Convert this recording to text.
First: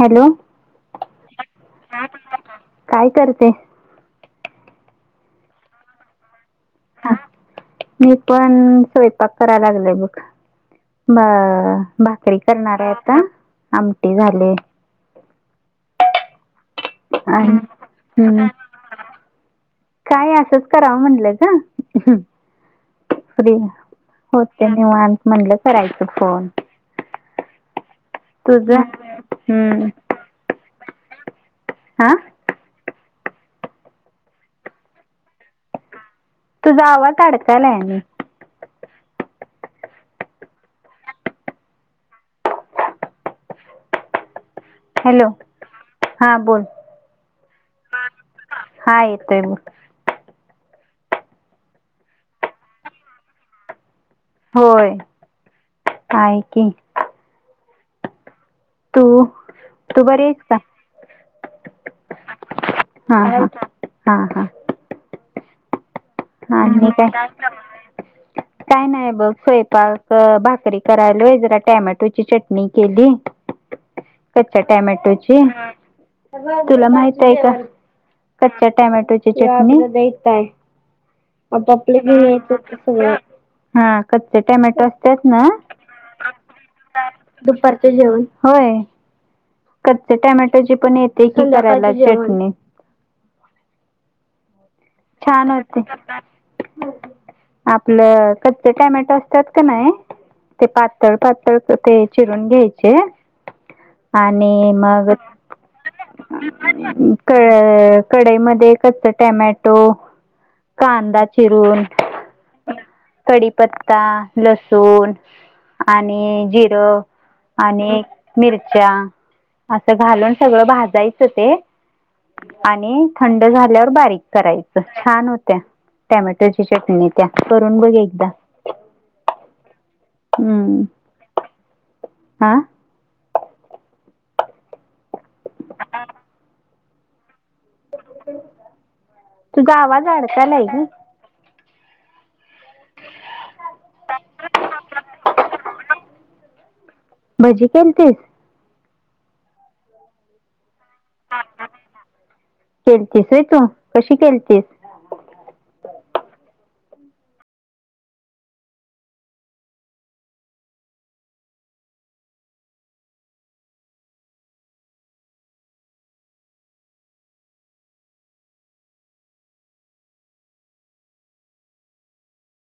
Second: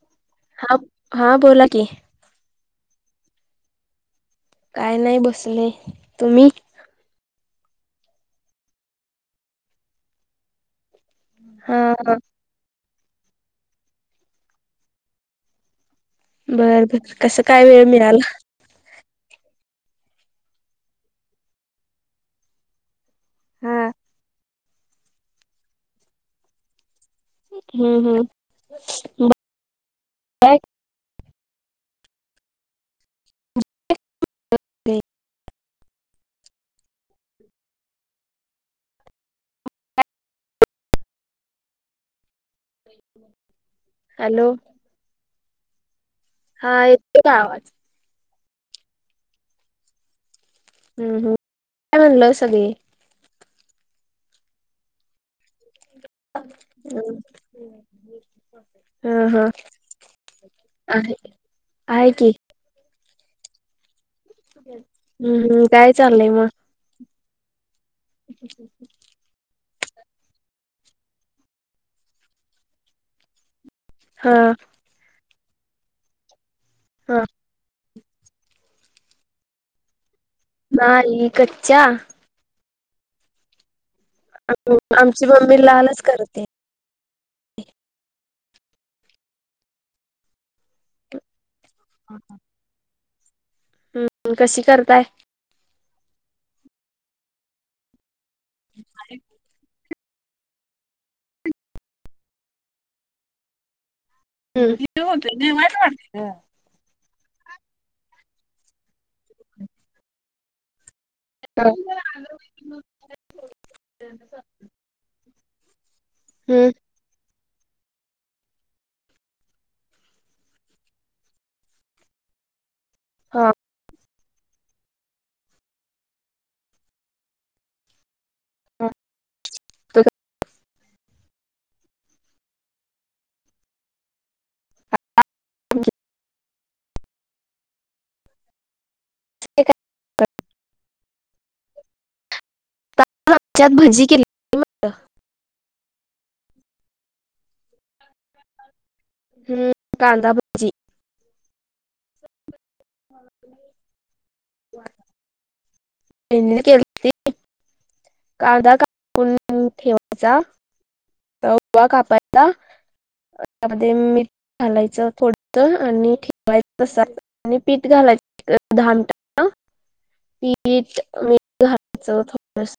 Hello? हा, हा बोला की. [unintelligible] काय करते? काय नाही बसले तुम्ही? [unintelligible] मी पण स्वयंपाक कराय लागलोय बघ. ब हा भाकरी करणार आहे आता, आमटी झाले. बर, कसं आणि काय वेळ मिळाला? हम्म. काय असंच कराव म्हटलं ग. हम्म असुदे घ्या. हा हो ते निवान्त म्हणलं करायचं कॉल. हम् हम् तुझ हम्म [inaudible] हा तुझा आवाज अडकालाय आणि हॅलो! हॅलो! हा बोल. येतो का आवाज हा येतोय [unintelligible] बोल. हम्म हम्म काय म्हणल सगळी? होय. [inaudible] आहे की हम्म तू हम्म. तू बरी आहेस का आहे आहे की. हा -हा -हा -हा. हम्म हम् काय चाललंय मग? आणि काय? [unintelligible] काय नाही बघ स्वयंपाक- - च भाकरी करायलोय जरा टॅमॅटोची चटणी केली हा कच्च्या टॅमॅटोची. तुला हा माहित आहे का? कच्च्या टमॅटोची चटणी [unintelligible] नाही. आत्ता कच्च्या आपलं घे तेच सगळं. हा. कच्चे टोमॅटो असतेत आमची ना? मम्मी लालच करते [unintelligible] दुपारचे जेवण होय. कच्चे टमॅटोची पण येते की करायला चटणी हम् हम्म कशी करताय? छान होते. आपलं कच्चे टॅमेटो असतेत का नाही ते पातळ पातळ ते चिरून घ्यायचे आणि मग हम्म क कढईमध्ये कच्च टमॅटो कांदा चिरून कडीपत्ता, लसूण आणि जिर आणि मिरच्या असं घालून सगळं भाजायचं ते आणि थंड हा झाल्यावर बारीक करायचं. छान होत्या टॅमॅटोची चटणी त्या करून बघ एकदा. [inaudible] हम्म. आ? [inaudible] तूजा आवाज अडकायलाय ग. च्यात भजी केली. [inaudible] भजी केलतीस? हम्, कांदा भ - - कांदा [unintelligible] केलतीस होय तू? कशी केलतीस? [unintelligible] केलती. कांदा कापून ठेवायचा. वा कापायचा. त्यामध्ये मीठ घालायचं थोडस, आणि ठेवायचं तस. आणि पीठ घालायच दहा मिनटान. पीठ, मीठ घालायचं थोडस.